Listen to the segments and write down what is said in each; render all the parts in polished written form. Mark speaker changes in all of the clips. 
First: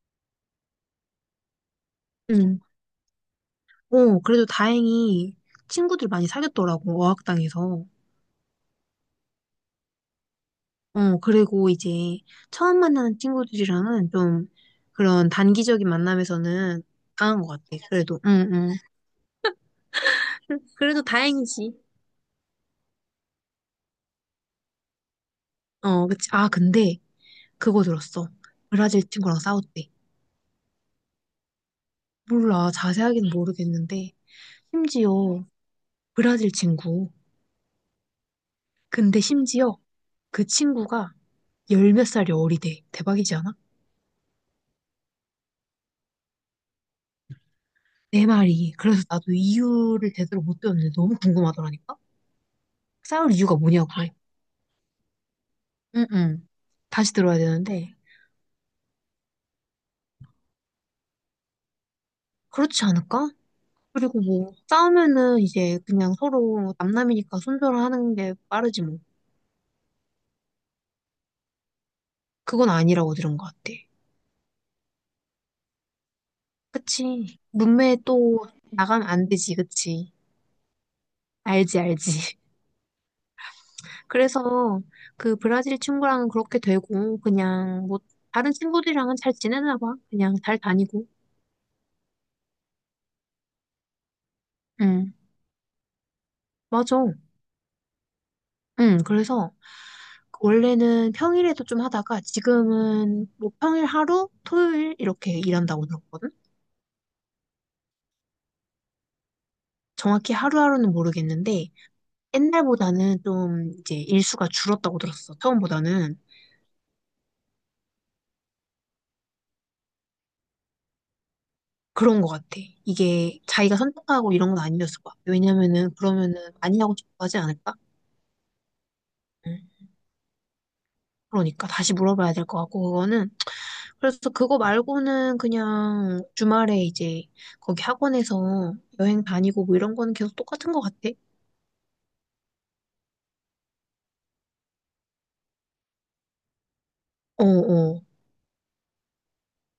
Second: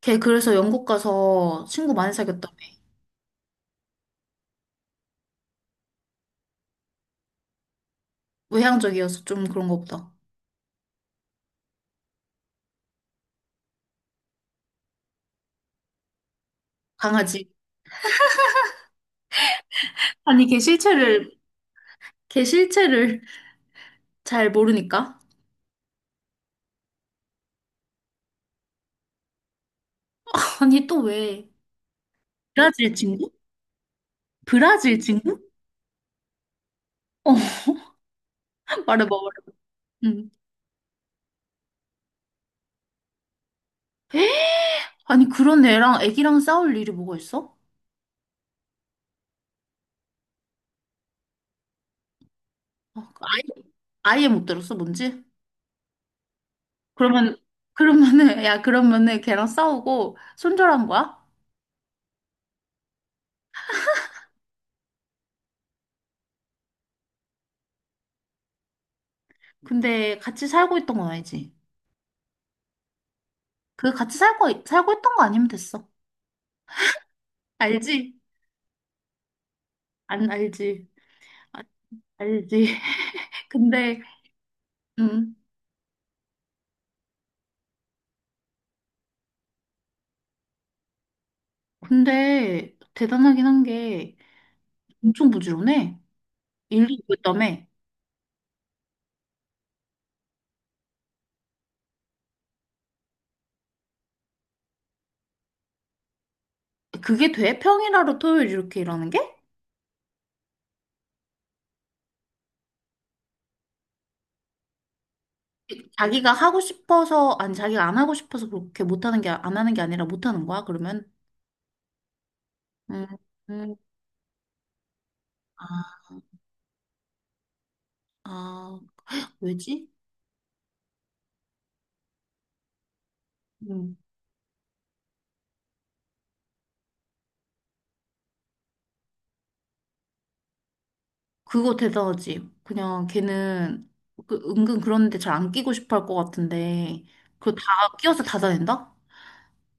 Speaker 1: 걔 그래서 영국 가서 친구 많이 사귀었다며.
Speaker 2: 응. 어, 그래도 다행히 친구들 많이 사귀었더라고, 어학당에서.
Speaker 1: 외향적이어서 좀 그런 거 보다.
Speaker 2: 어, 그리고 이제 처음 만나는 친구들이랑은 좀 그런 단기적인 만남에서는 강한 것
Speaker 1: 강아지.
Speaker 2: 같아, 그래도. 응, 응.
Speaker 1: 아니, 걔
Speaker 2: 그래도
Speaker 1: 실체를,
Speaker 2: 다행이지.
Speaker 1: 걔 실체를 잘 모르니까.
Speaker 2: 어, 그치. 아, 근데 그거 들었어. 브라질 친구랑 싸웠대.
Speaker 1: 아니, 또 왜?
Speaker 2: 몰라,
Speaker 1: 브라질 친구?
Speaker 2: 자세하게는 모르겠는데.
Speaker 1: 브라질 친구?
Speaker 2: 심지어 브라질 친구.
Speaker 1: 어, 말해봐,
Speaker 2: 근데
Speaker 1: 말해봐.
Speaker 2: 심지어
Speaker 1: 응.
Speaker 2: 그 친구가 열몇 살이 어리대. 대박이지 않아?
Speaker 1: 에? 아니, 그런 애랑 애기랑 싸울 일이 뭐가 있어?
Speaker 2: 내 말이. 그래서 나도 이유를 제대로 못 들었는데 너무 궁금하더라니까?
Speaker 1: 아,
Speaker 2: 싸울
Speaker 1: 아예,
Speaker 2: 이유가 뭐냐고.
Speaker 1: 아예 못 들었어, 뭔지?
Speaker 2: 응응. 다시
Speaker 1: 그러면,
Speaker 2: 들어야 되는데.
Speaker 1: 그러면은, 야, 그러면은 걔랑 싸우고 손절한 거야?
Speaker 2: 그렇지 않을까? 그리고 뭐, 싸우면은 이제 그냥 서로 남남이니까 손절하는 게 빠르지 뭐.
Speaker 1: 근데 같이 살고 있던 건 아니지.
Speaker 2: 그건 아니라고 들은 것 같아.
Speaker 1: 그 같이 살고 있던 거 아니면 됐어.
Speaker 2: 그치. 문매
Speaker 1: 알지?
Speaker 2: 또 나가면 안 되지, 그치.
Speaker 1: 안 알지? 아,
Speaker 2: 알지, 알지.
Speaker 1: 알지? 근데
Speaker 2: 그래서
Speaker 1: 음
Speaker 2: 그 브라질 친구랑은 그렇게 되고, 그냥 뭐, 다른 친구들이랑은 잘 지내나 봐. 그냥 잘 다니고.
Speaker 1: 근데 대단하긴 한 게
Speaker 2: 응.
Speaker 1: 엄청 부지런해.
Speaker 2: 맞아.
Speaker 1: 일도 있다며.
Speaker 2: 응, 그래서 원래는 평일에도 좀 하다가 지금은 뭐 평일 하루, 토요일 이렇게 일한다고 들었거든?
Speaker 1: 그게 돼? 평일하루 토요일 이렇게 일하는 게?
Speaker 2: 정확히 하루하루는 모르겠는데 옛날보다는 좀 이제 일수가 줄었다고 들었어. 처음보다는.
Speaker 1: 자기가 하고 싶어서 아니 자기가 안 하고 싶어서 그렇게 못하는 게 안 하는 게 아니라 못하는 거야 그러면?
Speaker 2: 그런 것 같아.
Speaker 1: 음,
Speaker 2: 이게
Speaker 1: 음,
Speaker 2: 자기가 선택하고 이런 건 아니었을 것 같아. 왜냐면은
Speaker 1: 아,
Speaker 2: 그러면은 많이 하고 싶어 하지 않을까?
Speaker 1: 아
Speaker 2: 응.
Speaker 1: 왜지?
Speaker 2: 그러니까 다시 물어봐야 될 것 같고 그거는.
Speaker 1: 음
Speaker 2: 그래서 그거 말고는 그냥 주말에 이제 거기 학원에서 여행 다니고 뭐 이런 거는 계속 똑같은 것 같아.
Speaker 1: 그거 대단하지. 그냥 걔는 그 은근 그런데 잘 안 끼고 싶어 할 것 같은데 그거 다
Speaker 2: 어어.
Speaker 1: 끼워서 다 다닌다?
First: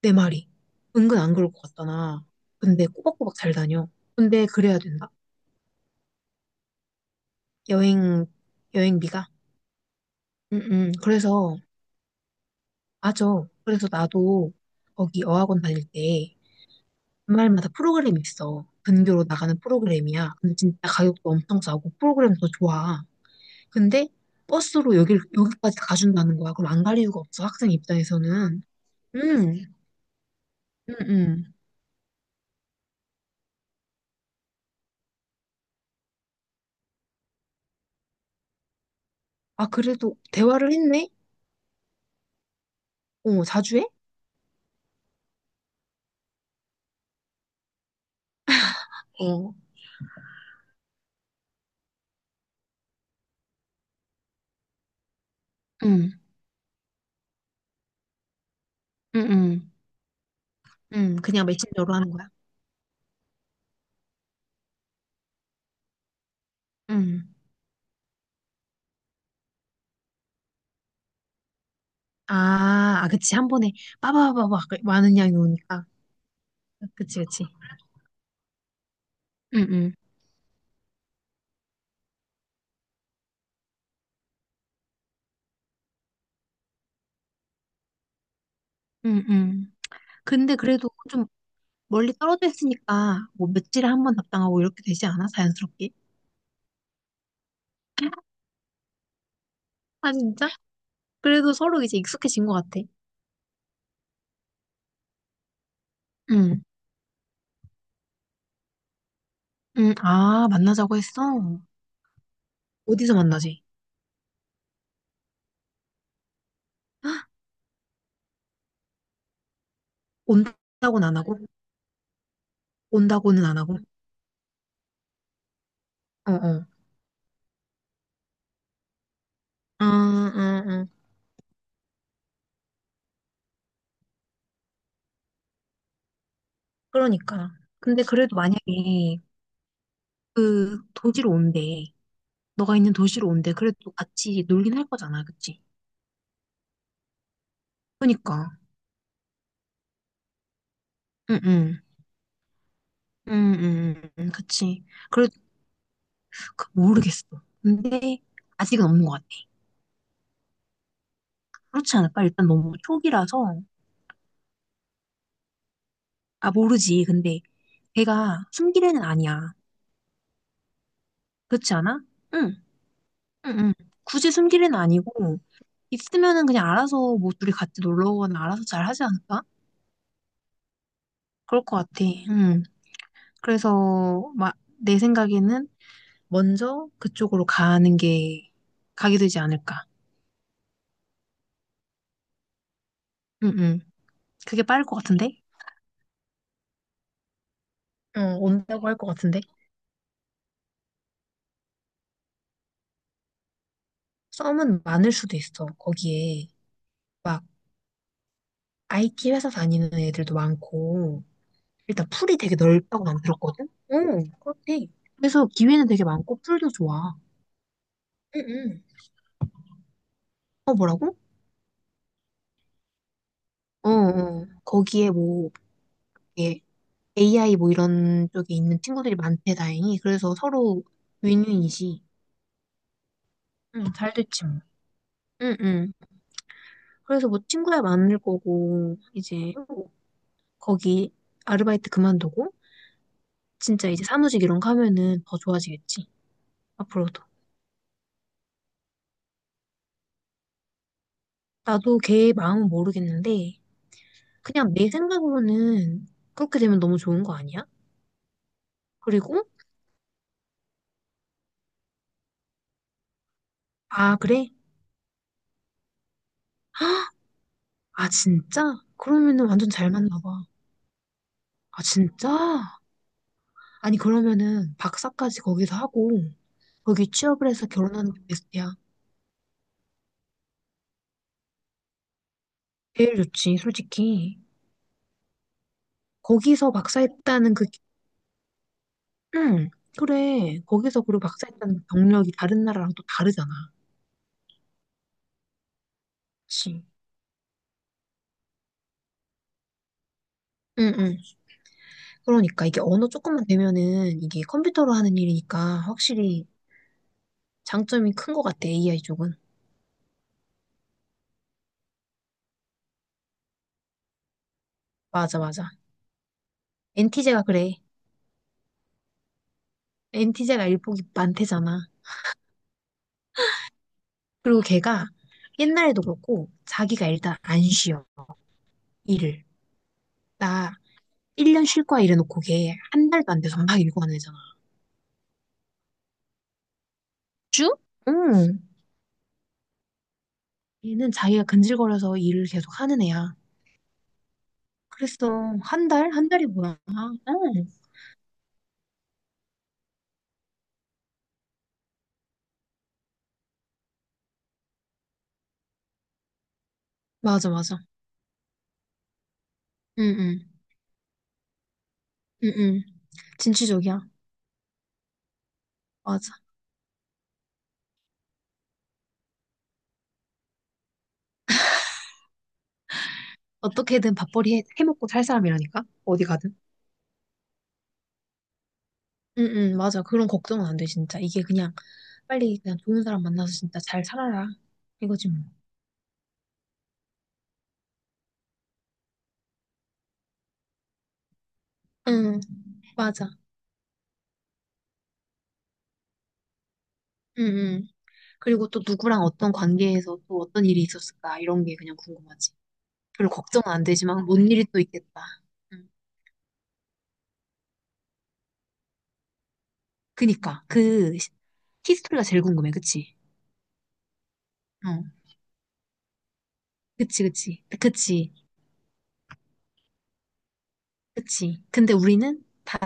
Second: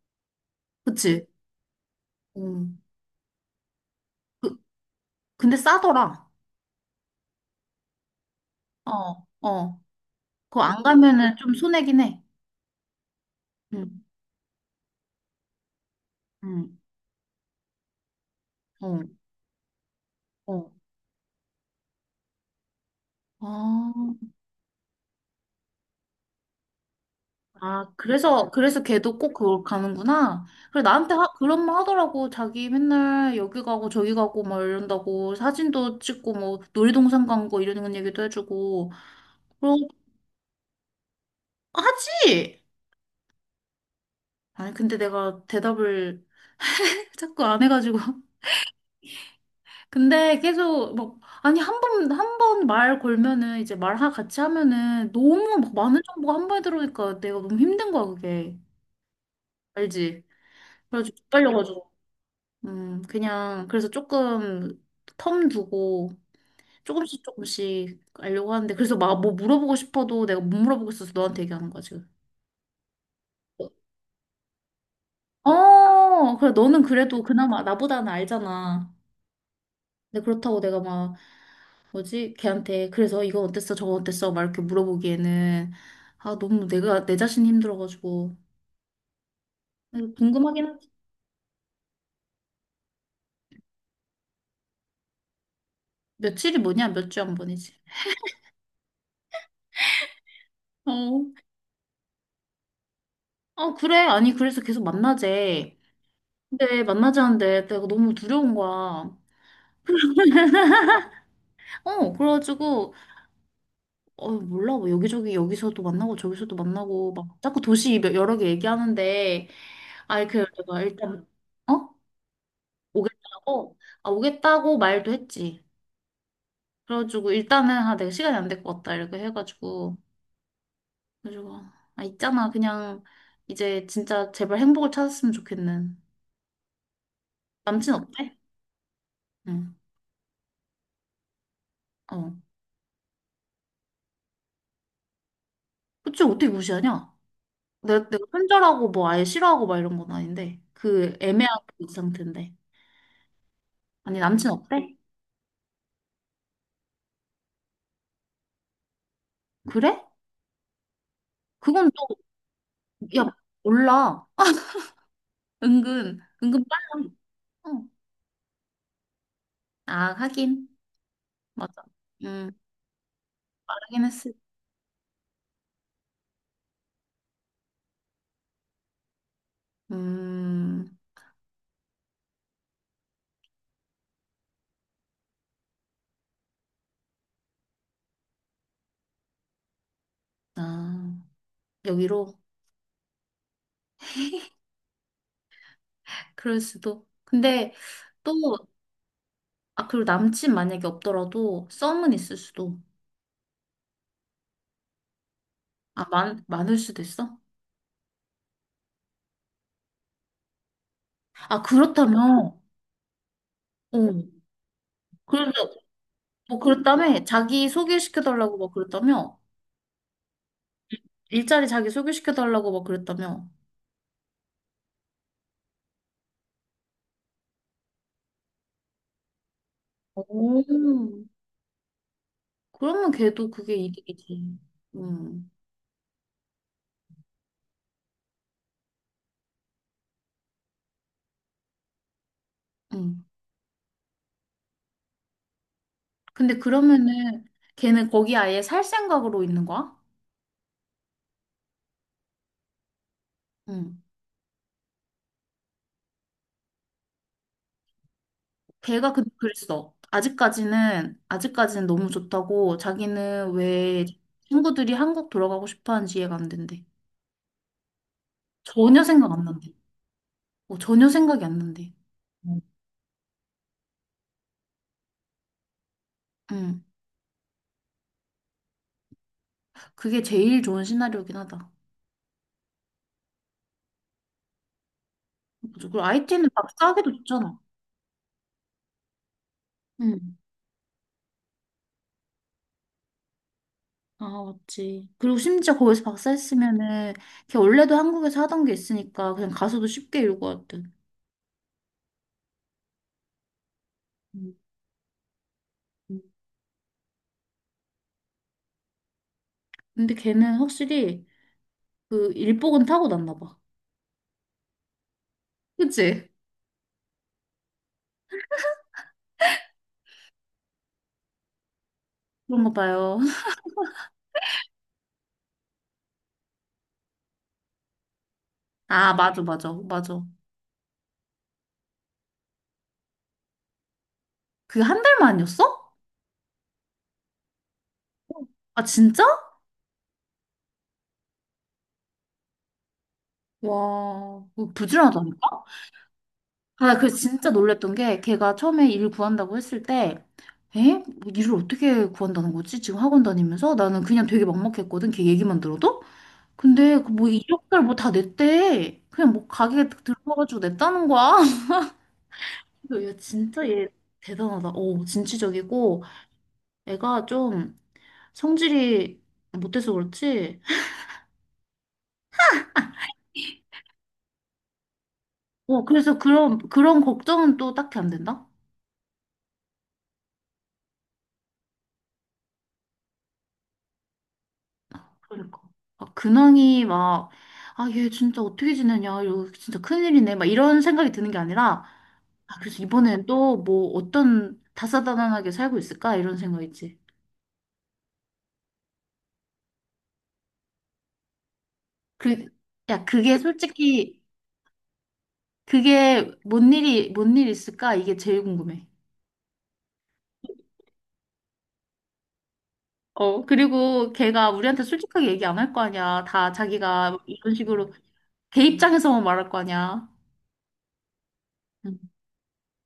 Speaker 2: 내 말이. 은근
Speaker 1: 그치?
Speaker 2: 안 그럴 것 같잖아.
Speaker 1: 음.
Speaker 2: 근데 꼬박꼬박 잘 다녀. 근데
Speaker 1: 그,
Speaker 2: 그래야 된다.
Speaker 1: 근데 싸더라.
Speaker 2: 여행,
Speaker 1: 어,
Speaker 2: 여행비가.
Speaker 1: 어.
Speaker 2: 응,
Speaker 1: 그거 안
Speaker 2: 응.
Speaker 1: 가면은 좀
Speaker 2: 그래서,
Speaker 1: 손해긴 해.
Speaker 2: 맞아. 그래서
Speaker 1: 응,
Speaker 2: 나도 거기 어학원 다닐 때
Speaker 1: 응,
Speaker 2: 주말마다 프로그램이 있어.
Speaker 1: 어,
Speaker 2: 근교로 나가는 프로그램이야. 근데
Speaker 1: 어.
Speaker 2: 진짜 가격도 엄청 싸고 프로그램도 좋아.
Speaker 1: 아,
Speaker 2: 근데 버스로 여기, 여기까지 가준다는 거야. 그럼 안 갈 이유가 없어. 학생
Speaker 1: 아, 그래서,
Speaker 2: 입장에서는.
Speaker 1: 그래서 걔도 꼭 그걸
Speaker 2: 응,
Speaker 1: 가는구나. 그래,
Speaker 2: 응,
Speaker 1: 나한테 하,
Speaker 2: 응.
Speaker 1: 그런 말 하더라고. 자기 맨날 여기 가고 저기 가고 막 이런다고. 사진도 찍고 뭐 놀이동산 간 거 이런 얘기도 해주고.
Speaker 2: 아,
Speaker 1: 그러,
Speaker 2: 그래도 대화를 했네?
Speaker 1: 하지!
Speaker 2: 어, 자주 해?
Speaker 1: 아니, 근데 내가 대답을 자꾸 안 해가지고.
Speaker 2: 어,
Speaker 1: 근데 계속 막 아니 한 번 말 걸면은 이제 같이 하면은 너무 막 많은
Speaker 2: 응,
Speaker 1: 정보가 한 번에 들어오니까 내가 너무 힘든 거야 그게.
Speaker 2: 응, 응.
Speaker 1: 알지? 그래가지고
Speaker 2: 그냥
Speaker 1: 빨려가지고
Speaker 2: 메신저로 하는 거야?
Speaker 1: 그냥 그래서 조금 텀 두고 조금씩
Speaker 2: 음.
Speaker 1: 조금씩 알려고 하는데 그래서 막 뭐 물어보고 싶어도 내가 못 물어보고 있어서 너한테 얘기하는 거야 지금.
Speaker 2: 아, 아, 그치. 한 번에 빠바바바 많은 양이 오니까.
Speaker 1: 어 그래 너는
Speaker 2: 그치,
Speaker 1: 그래도
Speaker 2: 그치.
Speaker 1: 그나마 나보다는 알잖아.
Speaker 2: 응응
Speaker 1: 근데 그렇다고 내가 막 뭐지? 걔한테 그래서 이거 어땠어? 저거 어땠어? 막 이렇게 물어보기에는 아 너무 내가 내 자신이 힘들어가지고
Speaker 2: 응응 근데
Speaker 1: 궁금하긴 하지.
Speaker 2: 그래도 좀 멀리 떨어져 있으니까 뭐 며칠에 한 번 답당하고 이렇게 되지 않아? 자연스럽게?
Speaker 1: 며칠이 뭐냐? 몇 주 한 번이지.
Speaker 2: 아, 진짜?
Speaker 1: 어,
Speaker 2: 그래도 서로 이제 익숙해진 것 같아.
Speaker 1: 아 그래? 아니 그래서 계속 만나재.
Speaker 2: 응
Speaker 1: 근데 만나자는데 내가 너무 두려운 거야.
Speaker 2: 응 아, 만나자고 했어?
Speaker 1: 어 그래가지고
Speaker 2: 어디서 만나지?
Speaker 1: 어 몰라 뭐 여기저기 여기서도 만나고 저기서도 만나고
Speaker 2: 헉,
Speaker 1: 막 자꾸 여러 개 얘기하는데 아이 그 내가
Speaker 2: 온다고는 안
Speaker 1: 일단
Speaker 2: 하고?
Speaker 1: 어
Speaker 2: 온다고는 안 하고?
Speaker 1: 오겠다고 말도 했지.
Speaker 2: 어, 어.
Speaker 1: 그래가지고 일단은 아 내가 시간이 안 될 것 같다 이렇게
Speaker 2: 음,
Speaker 1: 해가지고
Speaker 2: 음, 음.
Speaker 1: 그래가지고 아 있잖아 그냥 이제 진짜 제발 행복을 찾았으면 좋겠는.
Speaker 2: 그러니까.
Speaker 1: 남친
Speaker 2: 근데
Speaker 1: 어때?
Speaker 2: 그래도 만약에
Speaker 1: 응.
Speaker 2: 그 도지로 온대.
Speaker 1: 어.
Speaker 2: 너가 있는 도시로 온대. 그래도 같이 놀긴 할 거잖아, 그치?
Speaker 1: 그치 어떻게 무시하냐? 내가
Speaker 2: 그니까.
Speaker 1: 손절하고 뭐 아예 싫어하고 막 이런 건 아닌데 그
Speaker 2: 러 응,
Speaker 1: 애매한
Speaker 2: 응.
Speaker 1: 그 상태인데.
Speaker 2: 응, 응,
Speaker 1: 아니
Speaker 2: 응,
Speaker 1: 남친
Speaker 2: 그치.
Speaker 1: 어때?
Speaker 2: 그래, 모르겠어. 근데, 아직은 없는 것 같아.
Speaker 1: 그래? 그건
Speaker 2: 그렇지 않을까? 일단 너무
Speaker 1: 또야
Speaker 2: 초기라서.
Speaker 1: 몰라 은근
Speaker 2: 아,
Speaker 1: 은근
Speaker 2: 모르지.
Speaker 1: 빨라.
Speaker 2: 근데,
Speaker 1: 어.
Speaker 2: 걔가 숨길 애는 아니야.
Speaker 1: 아 하긴.
Speaker 2: 그렇지
Speaker 1: 맞아.
Speaker 2: 않아? 응,
Speaker 1: 음
Speaker 2: 응, 응.
Speaker 1: 빠르긴
Speaker 2: 굳이
Speaker 1: 했을.
Speaker 2: 숨길 애는 아니고, 있으면은 그냥 알아서 뭐 둘이 같이 놀러 오거나 알아서 잘 하지 않을까?
Speaker 1: 음
Speaker 2: 그럴 것 같아. 응. 그래서, 막, 내 생각에는, 먼저 그쪽으로 가는 게 가게 되지 않을까.
Speaker 1: 아 여기로.
Speaker 2: 응응. 그게 빠를 것 같은데?
Speaker 1: 그럴 수도. 근데 또,
Speaker 2: 응, 온다고 할 것 같은데?
Speaker 1: 아, 그리고 남친 만약에 없더라도 썸은 있을 수도.
Speaker 2: 썸은 많을 수도 있어.
Speaker 1: 아,
Speaker 2: 거기에
Speaker 1: 많을 수도 있어?
Speaker 2: 막 IT 회사 다니는 애들도 많고
Speaker 1: 아,
Speaker 2: 일단 풀이 되게
Speaker 1: 그렇다면,
Speaker 2: 넓다고 난 들었거든?
Speaker 1: 어.
Speaker 2: 응, 그렇대. 그래서
Speaker 1: 그래서,
Speaker 2: 기회는 되게 많고
Speaker 1: 뭐,
Speaker 2: 풀도 좋아.
Speaker 1: 그랬다며? 자기 소개시켜달라고 막
Speaker 2: 응응.
Speaker 1: 그랬다며?
Speaker 2: 어, 뭐라고?
Speaker 1: 일자리 자기 소개시켜달라고 막 그랬다며?
Speaker 2: 어, 어. 거기에 뭐, 이게 AI 뭐 이런 쪽에 있는 친구들이 많대, 다행히. 그래서 서로
Speaker 1: 오.
Speaker 2: 윈윈이지.
Speaker 1: 그러면 걔도 그게
Speaker 2: 응, 잘 됐지
Speaker 1: 이득이지.
Speaker 2: 뭐.
Speaker 1: 음,
Speaker 2: 응, 응. 그래서 뭐 친구야 많을 거고, 이제 거기 아르바이트 그만두고,
Speaker 1: 음.
Speaker 2: 진짜 이제 사무직 이런 거 하면은 더 좋아지겠지.
Speaker 1: 근데
Speaker 2: 앞으로도.
Speaker 1: 그러면은 걔는 거기 아예 살 생각으로 있는 거야?
Speaker 2: 나도 걔 마음은 모르겠는데,
Speaker 1: 음.
Speaker 2: 그냥 내 생각으로는 그렇게 되면 너무 좋은 거 아니야?
Speaker 1: 걔가 근데
Speaker 2: 그리고,
Speaker 1: 그랬어. 아직까지는, 아직까지는 너무 좋다고 자기는 왜
Speaker 2: 아, 그래?
Speaker 1: 친구들이 한국 돌아가고 싶어 하는지 이해가 안 된대.
Speaker 2: 아, 진짜?
Speaker 1: 전혀 생각 안
Speaker 2: 그러면은 완전
Speaker 1: 난대.
Speaker 2: 잘 맞나 봐.
Speaker 1: 어, 전혀 생각이 안
Speaker 2: 아,
Speaker 1: 난대. 음.
Speaker 2: 진짜? 아니, 그러면은 박사까지 거기서 하고,
Speaker 1: 응.
Speaker 2: 거기 취업을 해서 결혼하는 게 베스트야.
Speaker 1: 그게 제일 좋은 시나리오긴 하다.
Speaker 2: 제일 좋지, 솔직히.
Speaker 1: 맞아. 그리고 IT는
Speaker 2: 거기서
Speaker 1: 사하기도
Speaker 2: 박사했다는
Speaker 1: 좋잖아.
Speaker 2: 그 응,
Speaker 1: 응.
Speaker 2: 그래. 거기서 그리고 박사했다는 경력이 다른 나라랑 또 다르잖아.
Speaker 1: 아, 맞지. 그리고 심지어 거기서 박사
Speaker 2: 그치.
Speaker 1: 했으면은 걔 원래도 한국에서 하던 게 있으니까 그냥 가서도 쉽게 이루고 왔든.
Speaker 2: 응, 응. 그러니까 이게 언어 조금만 되면은 이게
Speaker 1: 음,
Speaker 2: 컴퓨터로 하는 일이니까
Speaker 1: 음.
Speaker 2: 확실히 장점이 큰 것 같아, AI 쪽은.
Speaker 1: 근데 걔는 확실히 그 일복은 타고났나 봐.
Speaker 2: 맞아, 맞아.
Speaker 1: 그치?
Speaker 2: 엔티제가 그래. 엔티제가 일복이 많대잖아.
Speaker 1: 그런가 봐요.
Speaker 2: 그리고 걔가 옛날에도 그렇고 자기가 일단 안 쉬어,
Speaker 1: 아, 맞아,
Speaker 2: 일을.
Speaker 1: 맞아, 맞아.
Speaker 2: 나 1년 쉴 거야 이래놓고 걔 한 달도 안 돼서 막 일고 하는 애잖아.
Speaker 1: 그게 한 달 만이었어?
Speaker 2: 주? 응.
Speaker 1: 아, 진짜?
Speaker 2: 얘는 자기가 근질거려서 일을 계속 하는 애야.
Speaker 1: 와, 그거
Speaker 2: 그랬어.
Speaker 1: 부지런하다니까?
Speaker 2: 한 달? 한 달이 뭐야?
Speaker 1: 아, 나 그래서 진짜
Speaker 2: 응.
Speaker 1: 놀랬던 게 걔가 처음에 일 구한다고 했을 때 에? 뭐 일을 어떻게 구한다는 거지? 지금 학원 다니면서? 나는 그냥 되게 막막했거든, 걔 얘기만 들어도? 근데 그뭐
Speaker 2: 맞아, 맞아.
Speaker 1: 이력서를 뭐 다 냈대. 그냥 뭐 가게
Speaker 2: 응, 응,
Speaker 1: 들어가가지고 냈다는 거야.
Speaker 2: 응, 응.
Speaker 1: 그래서 야, 진짜 얘
Speaker 2: 진취적이야.
Speaker 1: 대단하다. 오, 진취적이고
Speaker 2: 맞아.
Speaker 1: 애가 좀 성질이 못해서 그렇지?
Speaker 2: 어떻게든 밥벌이 해, 해먹고 살
Speaker 1: 어,
Speaker 2: 사람이라니까?
Speaker 1: 그래서
Speaker 2: 어디 가든.
Speaker 1: 그런, 그런 걱정은 또 딱히 안 된다?
Speaker 2: 응, 응, 맞아. 그런 걱정은 안 돼, 진짜. 이게 그냥 빨리 그냥 좋은 사람 만나서 진짜 잘 살아라. 이거지 뭐.
Speaker 1: 그러니까. 막 근황이 막, 아, 얘 진짜 어떻게 지내냐, 이거 진짜 큰일이네, 막 이런 생각이 드는 게 아니라,
Speaker 2: 응,
Speaker 1: 아, 그래서 이번엔
Speaker 2: 맞아.
Speaker 1: 또 뭐 어떤 다사다난하게 살고 있을까? 이런 생각이지.
Speaker 2: 응, 응. 그리고 또 누구랑 어떤 관계에서 또 어떤 일이 있었을까? 이런 게 그냥
Speaker 1: 그,
Speaker 2: 궁금하지.
Speaker 1: 야,
Speaker 2: 별로
Speaker 1: 그게
Speaker 2: 걱정은 안
Speaker 1: 솔직히,
Speaker 2: 되지만 뭔 일이 또 있겠다. 응.
Speaker 1: 그게 뭔 일이, 뭔 일 있을까? 이게 제일 궁금해.
Speaker 2: 그니까. 그 히스토리가 제일 궁금해, 그치?
Speaker 1: 어, 그리고 걔가 우리한테
Speaker 2: 어.
Speaker 1: 솔직하게 얘기 안 할 거 아니야. 다 자기가
Speaker 2: 그치,
Speaker 1: 이런
Speaker 2: 그치,
Speaker 1: 식으로
Speaker 2: 그치,
Speaker 1: 걔 입장에서만 말할 거 아니야.
Speaker 2: 그치. 근데 우리는 다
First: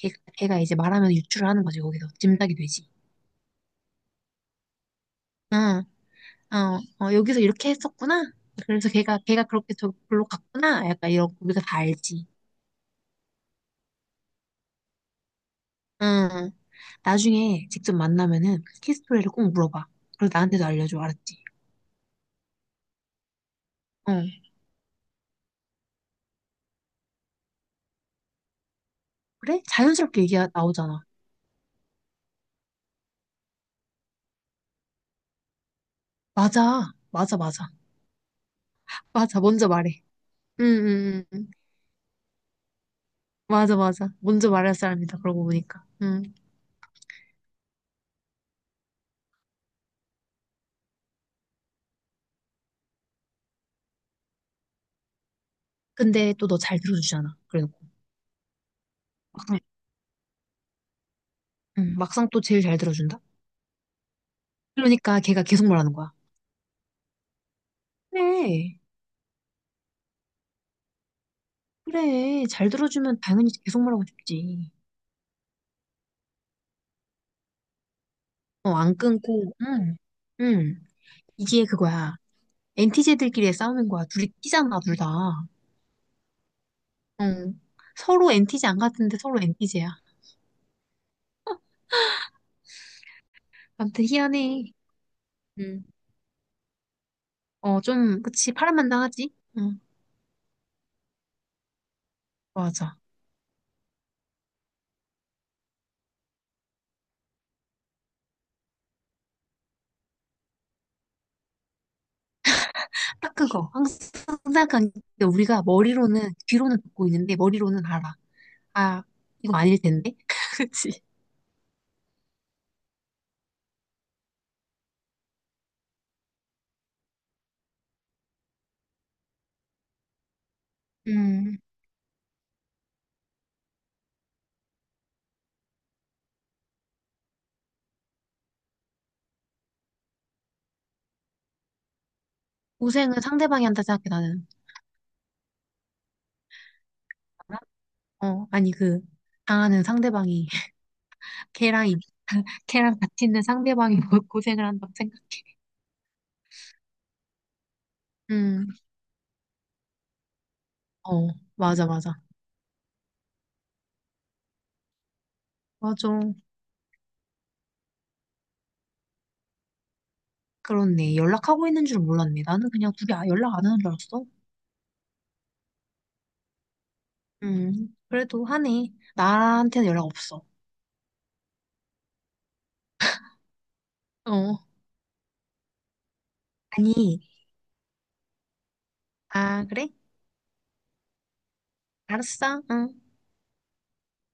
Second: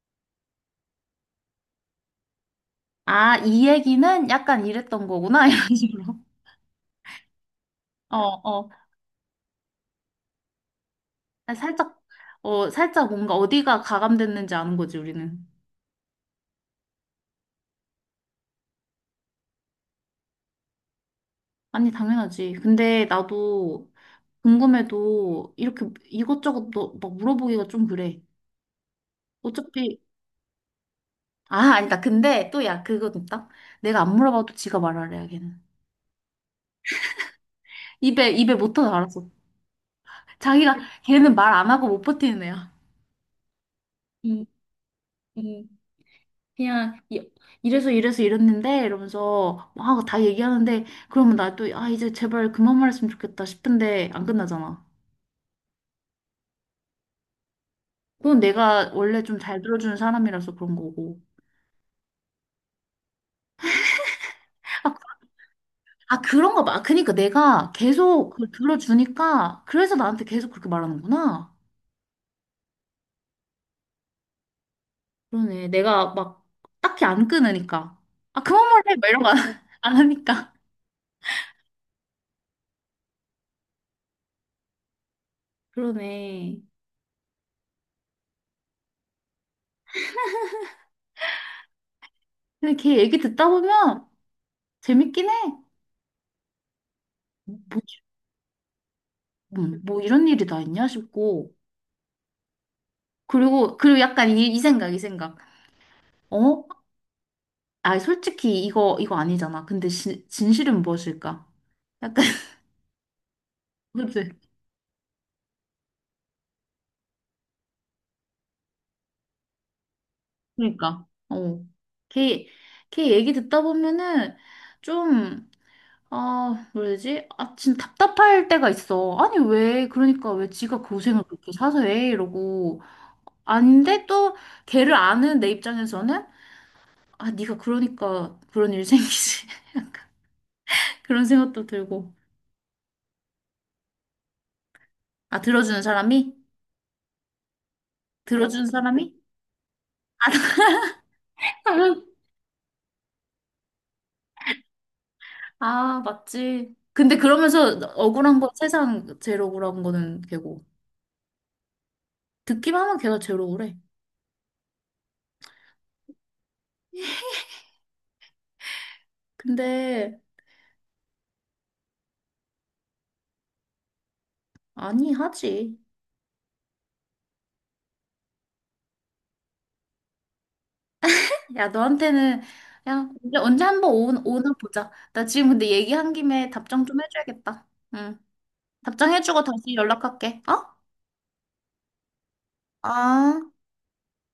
Speaker 2: 걔, 걔가 이제 말하면 유추를 하는 거지, 거기서. 짐작이 되지.
Speaker 1: 아, 이 얘기는 약간 이랬던 거구나, 이런
Speaker 2: 응,
Speaker 1: 식으로.
Speaker 2: 어, 어, 여기서 이렇게
Speaker 1: 어,
Speaker 2: 했었구나.
Speaker 1: 어.
Speaker 2: 그래서 걔가 그렇게 저기로 갔구나. 약간 이런,
Speaker 1: 아,
Speaker 2: 거기서 다
Speaker 1: 살짝,
Speaker 2: 알지.
Speaker 1: 어, 살짝 뭔가 어디가 가감됐는지 아는 거지, 우리는.
Speaker 2: 응. 나중에 직접 만나면은 키스토리를 꼭 물어봐. 그리고 나한테도 알려줘, 알았지?
Speaker 1: 아니, 당연하지. 근데 나도
Speaker 2: 어.
Speaker 1: 궁금해도 이렇게 이것저것 너, 막 물어보기가 좀 그래.
Speaker 2: 그래?
Speaker 1: 어차피,
Speaker 2: 자연스럽게 얘기 나오잖아.
Speaker 1: 아, 아니다. 근데 또 야, 그건 있다. 내가 안 물어봐도 지가 말하래, 야, 걔는.
Speaker 2: 맞아, 맞아, 맞아.
Speaker 1: 입에 못 터져, 알았어.
Speaker 2: 맞아, 먼저 말해. 응,
Speaker 1: 자기가,
Speaker 2: 응, 응.
Speaker 1: 걔는
Speaker 2: 응.
Speaker 1: 말 안 하고 못 버티는 애야.
Speaker 2: 맞아, 맞아.
Speaker 1: 응,
Speaker 2: 먼저 말할 사람이다, 그러고
Speaker 1: 응.
Speaker 2: 보니까. 응.
Speaker 1: 그냥 이- 이래서 이래서 이랬는데 이러면서 막 다 얘기하는데 그러면 나 또 아 이제 제발 그만 말했으면 좋겠다 싶은데 안 끝나잖아.
Speaker 2: 근데 또 너 잘 들어주잖아. 그래놓고.
Speaker 1: 그건 내가 원래 좀
Speaker 2: 응,
Speaker 1: 잘 들어주는 사람이라서 그런 거고.
Speaker 2: 응, 막상 또 제일 잘 들어준다?
Speaker 1: 아,
Speaker 2: 그러니까 걔가 계속 말하는 거야.
Speaker 1: 아 그런가 봐. 그러니까 내가 계속 그걸
Speaker 2: 그래,
Speaker 1: 들어주니까 그래서 나한테 계속 그렇게 말하는구나.
Speaker 2: 그래. 잘 들어주면 당연히 계속 말하고 싶지.
Speaker 1: 그러네. 내가 막 딱히 안 끊으니까. 아 그만
Speaker 2: 어,
Speaker 1: 말해.
Speaker 2: 안
Speaker 1: 막 이런 거 안
Speaker 2: 끊고,
Speaker 1: 안
Speaker 2: 응,
Speaker 1: 하니까.
Speaker 2: 응. 이게 그거야. 엔티제들끼리의 싸움인 거야. 둘이 끼잖아, 둘 다.
Speaker 1: 그러네.
Speaker 2: 응. 서로 엔티제 안 같은데 서로 엔티제야.
Speaker 1: 근데 걔 얘기 듣다
Speaker 2: 아무튼
Speaker 1: 보면
Speaker 2: 희한해.
Speaker 1: 재밌긴 해.
Speaker 2: 응.
Speaker 1: 뭐,
Speaker 2: 어, 좀, 그치. 파란만장하지? 응,
Speaker 1: 뭐 이런 일이 다 있냐 싶고.
Speaker 2: 맞아.
Speaker 1: 그리고, 그리고 약간 이, 이 생각, 이 생각. 어? 아, 솔직히 이거, 이거 아니잖아. 근데 진, 진실은 무엇일까? 약간,
Speaker 2: 딱 그거. 항상
Speaker 1: 그치?
Speaker 2: 생각한 게 우리가 머리로는, 귀로는 듣고 있는데 머리로는 알아. 아, 이거 아닐 텐데. 그치?
Speaker 1: 그러니까, 어. 걔, 걔 얘기 듣다 보면은 좀, 아, 뭐지? 아, 진짜 답답할 때가 있어. 아니, 왜, 그러니까 왜 지가 고생을 그렇게
Speaker 2: 음,
Speaker 1: 사서 해? 이러고. 아닌데 또 걔를 아는 내 입장에서는 아, 네가 그러니까 그런 일 생기지. 약간 그런 생각도 들고.
Speaker 2: 고생은 상대방이 한다 생각해, 나는.
Speaker 1: 아, 들어주는 사람이?
Speaker 2: 어,
Speaker 1: 들어주는
Speaker 2: 아니, 그,
Speaker 1: 사람이?
Speaker 2: 당하는 상대방이, 걔랑, 이- 걔랑 같이 있는 상대방이 뭐 고생을 한다고 생각.
Speaker 1: 아, 맞지. 근데 그러면서 억울한 건
Speaker 2: 음,
Speaker 1: 세상 제일 억울한 거는 걔고.
Speaker 2: 어, 맞아, 맞아.
Speaker 1: 듣기만 하면 걔가 제일 억울해.
Speaker 2: 맞아.
Speaker 1: 근데,
Speaker 2: 그렇네. 연락하고 있는 줄 몰랐네. 나는 그냥 둘이 연락 안 하는 줄 알았어.
Speaker 1: 아니, 하지.
Speaker 2: 그래도 하네. 나한테는 연락 없어.
Speaker 1: 야, 너한테는, 야, 언제, 언제 한번 오, 오나
Speaker 2: 어,
Speaker 1: 보자. 나 지금 근데 얘기한 김에 답장 좀
Speaker 2: 아니,
Speaker 1: 해줘야겠다. 응. 답장해주고
Speaker 2: 아,
Speaker 1: 다시
Speaker 2: 그래?
Speaker 1: 연락할게. 어?
Speaker 2: 알았어. 응.
Speaker 1: 아.